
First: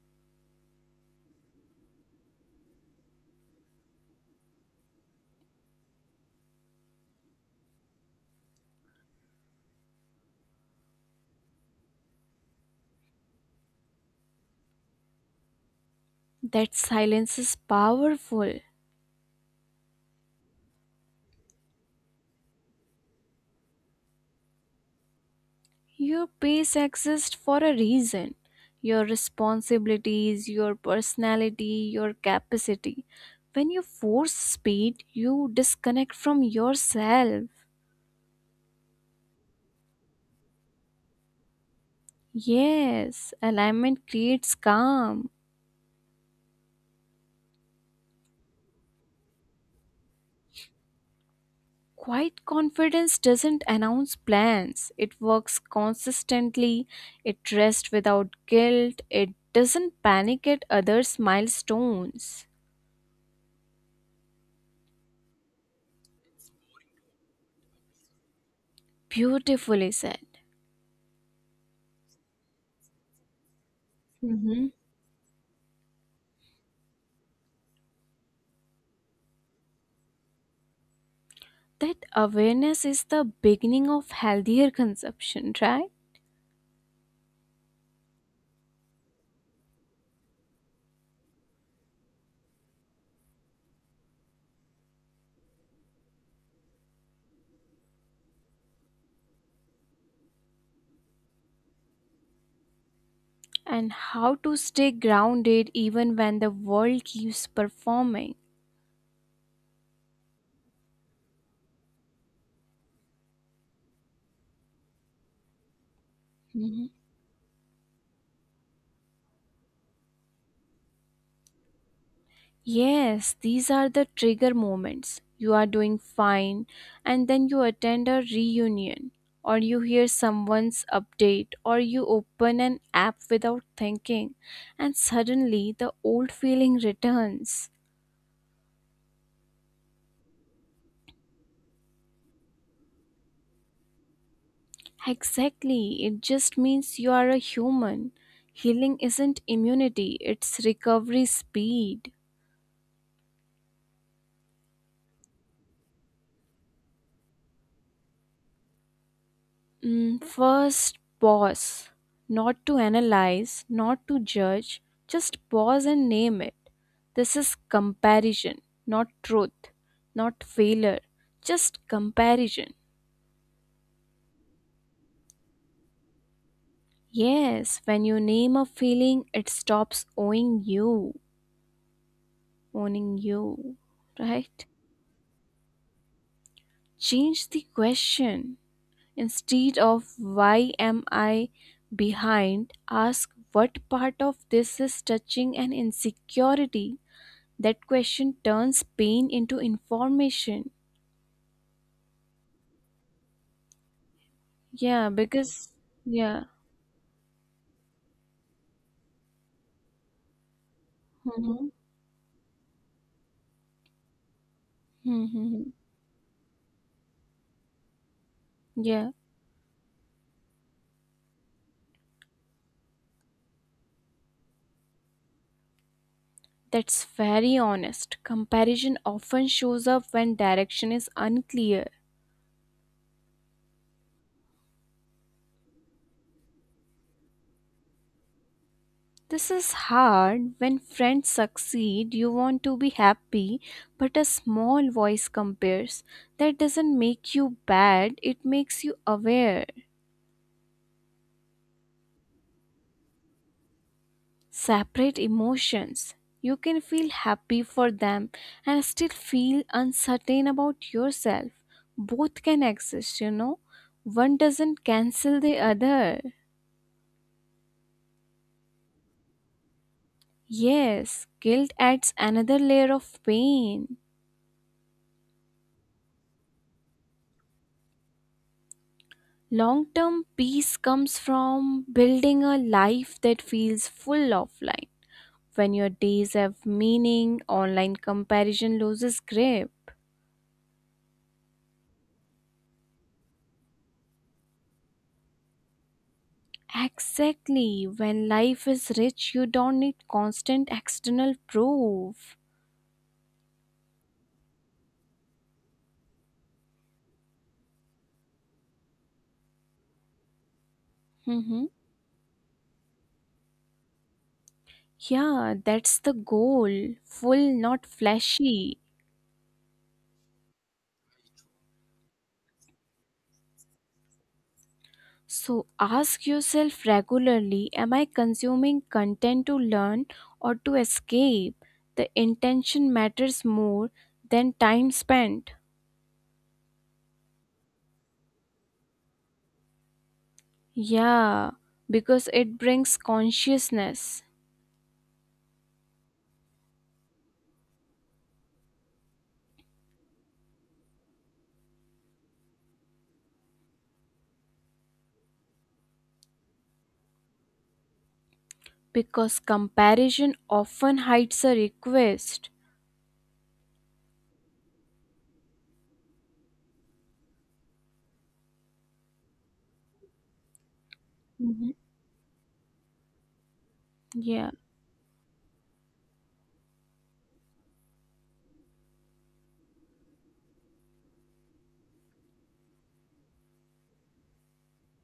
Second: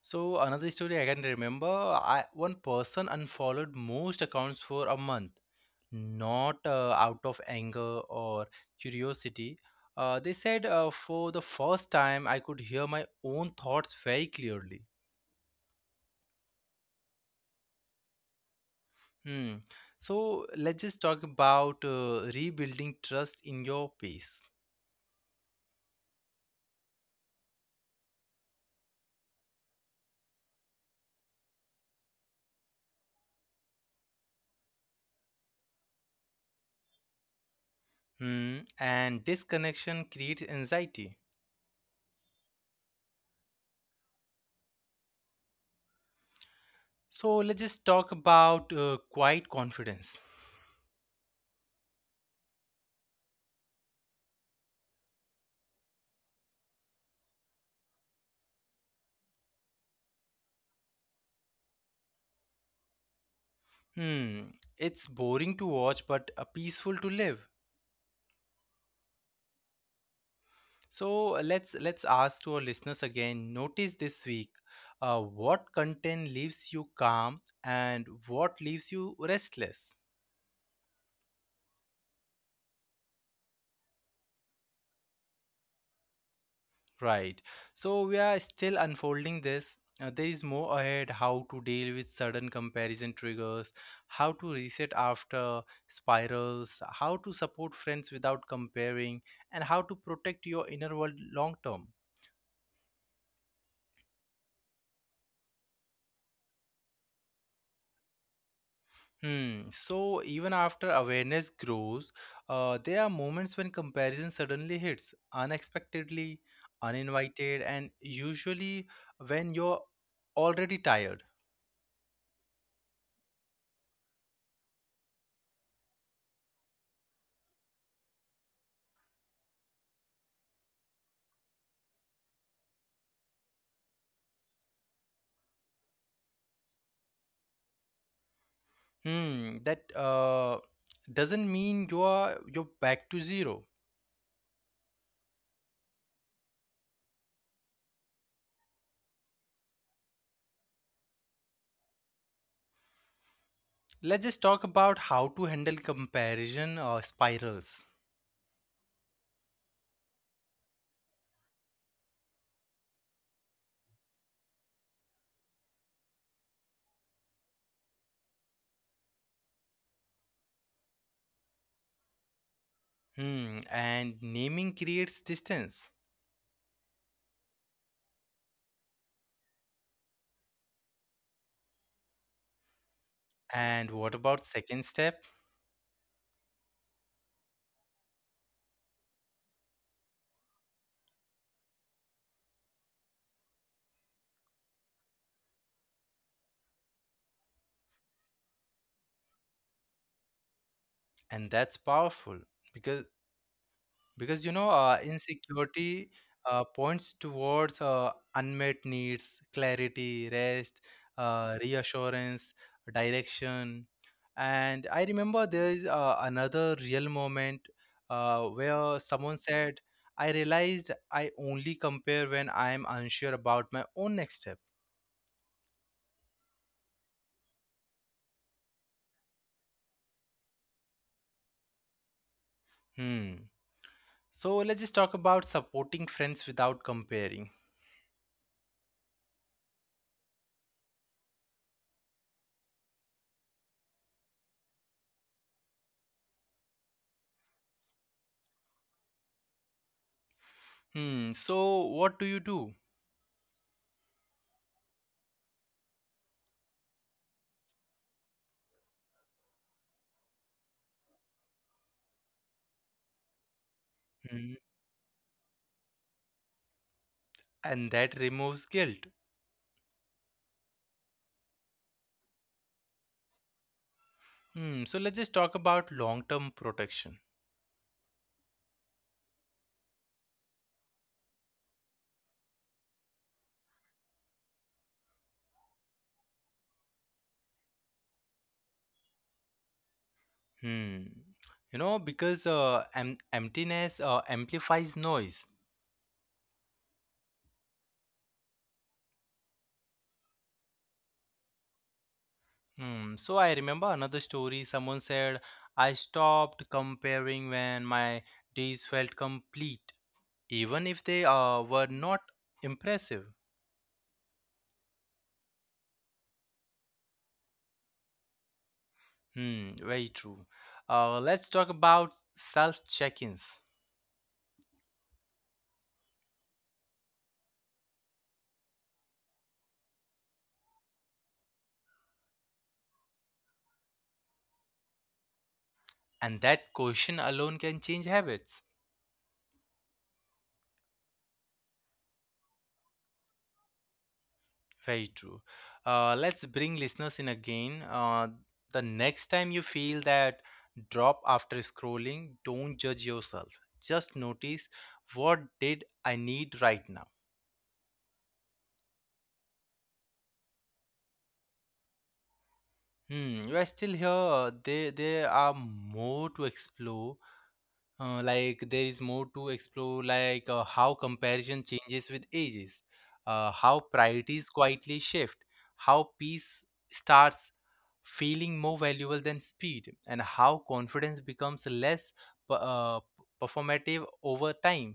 S1: So another story I can remember, I one person unfollowed most accounts for a month, not out of anger or curiosity. They said, for the first time I could hear my own thoughts very clearly.
S2: That silence is powerful.
S1: Hmm. So let's just talk about rebuilding trust in your pace.
S2: Your pace exists for a reason. Your responsibilities, your personality, your capacity. When you force speed, you disconnect from yourself.
S1: Hmm, and disconnection creates anxiety.
S2: Yes, alignment creates calm.
S1: So let's just talk about quiet confidence.
S2: Quiet confidence doesn't announce plans. It works consistently, it rests without guilt, it doesn't panic at others' milestones.
S1: Hmm, it's boring to watch but peaceful to live.
S2: Beautifully said.
S1: So let's ask to our listeners again. Notice this week,
S2: Mhm.
S1: what content leaves you calm and what leaves you restless.
S2: That awareness is the beginning of healthier consumption, right?
S1: Right. So we are still unfolding this. There is more ahead, how to deal with sudden comparison triggers, how to reset after spirals, how to support friends without comparing, and how to protect your inner world long term.
S2: And how to stay grounded even when the world keeps performing.
S1: Hmm. So even after awareness grows, there are moments when comparison suddenly hits, unexpectedly,
S2: Mhm.
S1: uninvited, and usually when you're already tired.
S2: Yes, these are the trigger moments. You are doing fine, and then you attend a reunion, or you hear someone's update, or you open an app without thinking, and suddenly the old feeling returns.
S1: Hmm, that uh, doesn't mean you're back to zero.
S2: Exactly. It just means you are a human. Healing isn't immunity, it's recovery speed.
S1: Let's just talk about how to handle comparison spirals.
S2: Mm, first, pause. Not to analyze, not to judge, just pause and name it. This is comparison, not truth, not failure, just comparison.
S1: Hmm, and naming creates distance.
S2: Yes, when you name a feeling, it stops owning you,
S1: And what about
S2: right?
S1: second step?
S2: Change the question. Instead of why am I behind, ask what part of this is touching an insecurity. That question turns pain into information.
S1: And that's powerful because because you know,
S2: Yeah, because,
S1: insecurity
S2: yeah.
S1: points towards unmet needs, clarity, rest,
S2: Hmm.
S1: reassurance, direction. And I remember there
S2: Hmm.
S1: is another real moment where
S2: Yeah,
S1: someone said, I realized I only compare when I am unsure about my own next step.
S2: that's very honest. Comparison often shows up when direction is unclear.
S1: Hmm. So let's just talk about supporting friends without comparing.
S2: This is hard. When friends succeed, you want to be happy, but a small voice compares. That doesn't make you bad, it makes you aware.
S1: Hmm, so what do you do?
S2: Separate emotions. You can feel happy for them and still feel uncertain about yourself. Both can exist, you know. One
S1: Hmm.
S2: doesn't cancel the other.
S1: And that removes guilt.
S2: Yes, guilt adds another layer of pain.
S1: Hmm. So let's just talk about long-term protection.
S2: Long term peace comes from building a life that feels full offline. When your days have meaning, online comparison loses grip.
S1: Hmm. You know, because emptiness amplifies noise.
S2: Exactly. When life is rich, you don't need constant external proof.
S1: Hmm. So I remember another story. Someone said, "I stopped comparing when my days felt complete, even if they
S2: Hmm.
S1: were not impressive."
S2: Yeah, that's the goal. Full, not flashy.
S1: Hmm. Very true. Let's talk about self-check-ins,
S2: So ask yourself regularly, am I consuming content to learn or to escape? The intention matters more than time spent.
S1: and that question alone can change habits.
S2: Yeah, because it brings consciousness.
S1: Very true. Let's bring listeners in again. The next time you feel that drop after scrolling, don't judge yourself. Just notice, what did I need right now.
S2: Because comparison often hides a request.
S1: Hmm, you are still here. There are more to explore. Like there is more to explore like How
S2: Mhm.
S1: comparison changes with ages, how
S2: Yeah.
S1: priorities quietly shift, how peace starts feeling more valuable than speed, and how confidence becomes less p- uh, performative over time.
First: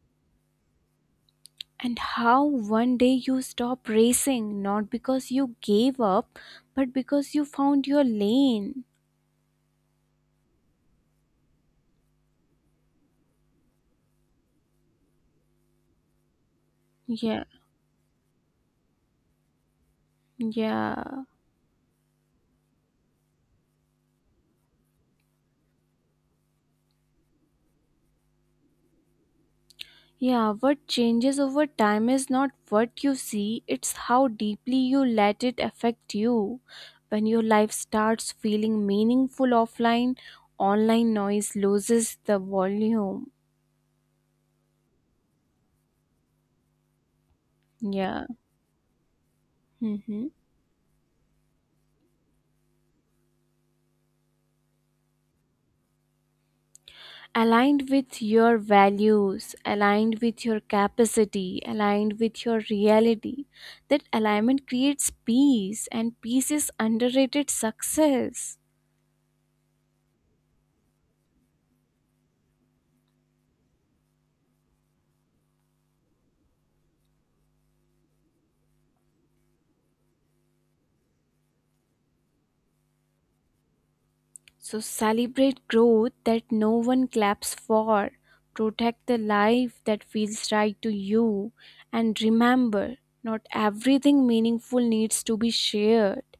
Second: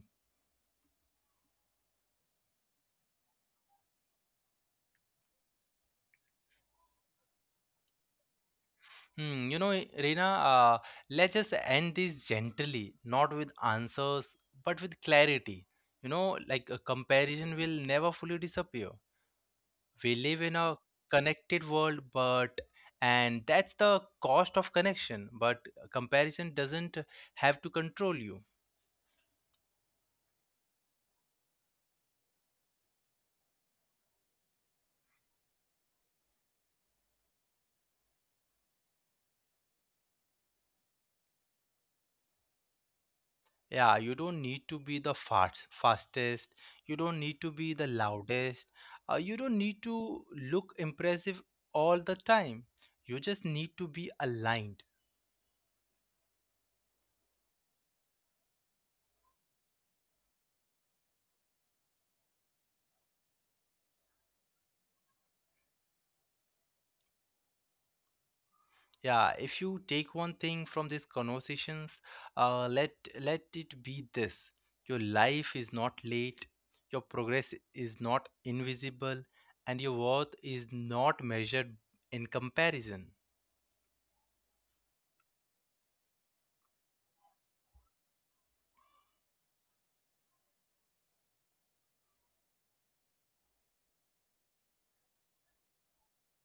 S2: And how one day you stop racing, not because you gave up, but because you found your lane.
S1: Hmm, you know Reena, let's just end this gently, not with answers but with clarity. You know, like a
S2: Yeah,
S1: comparison will never fully disappear, we live in a
S2: yeah.
S1: connected world, but and that's the cost of connection, but comparison doesn't have to control you.
S2: Yeah, what changes over time is not what you see, it's how deeply you let it affect you. When your life starts feeling meaningful offline, online noise loses the volume.
S1: Yeah, you don't need to be the fastest, you don't need to be the
S2: Yeah.
S1: loudest, you don't need
S2: Hmm.
S1: to look impressive all the time, you just need to be aligned.
S2: Aligned with your values, aligned with your capacity, aligned with your reality. That alignment creates peace, and peace is underrated success.
S1: Yeah, if you take one thing from these conversations, uh, let let it be this: your life is not late, your progress is not invisible, and your worth is not measured in comparison.
S2: So celebrate growth that no one claps for. Protect the life that feels right to you. And remember, not everything meaningful needs to be shared.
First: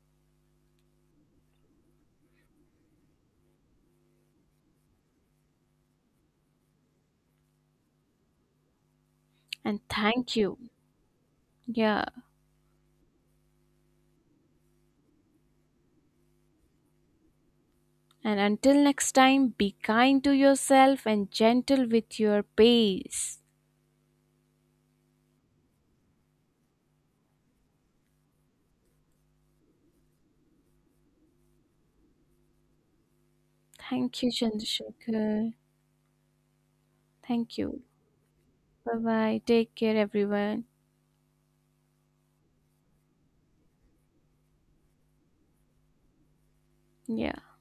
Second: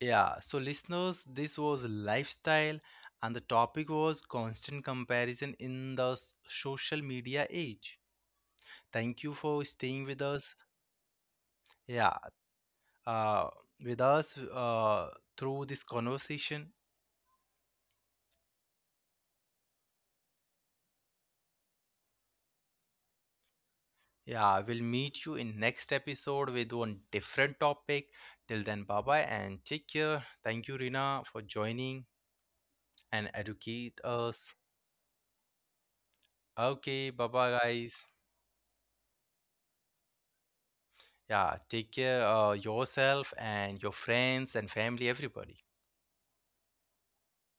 S1: Yeah. So, listeners, this was lifestyle, and the topic was constant comparison in the social media age. Thank you for
S2: And
S1: staying with
S2: thank
S1: us.
S2: you. Yeah.
S1: Yeah, uh, with us through this conversation.
S2: And until next time, be kind to yourself and gentle with your pace.
S1: Yeah, we'll meet you in next episode with one different topic. Till then, bye bye, and take care. Thank you, Rina, for joining and educate
S2: Thank you,
S1: us.
S2: Chandrasekhar.
S1: Okay, bye bye,
S2: Thank you.
S1: guys.
S2: Bye bye. Take care, everyone.
S1: Yeah, take care yourself and your friends and family, everybody.
S2: Yeah.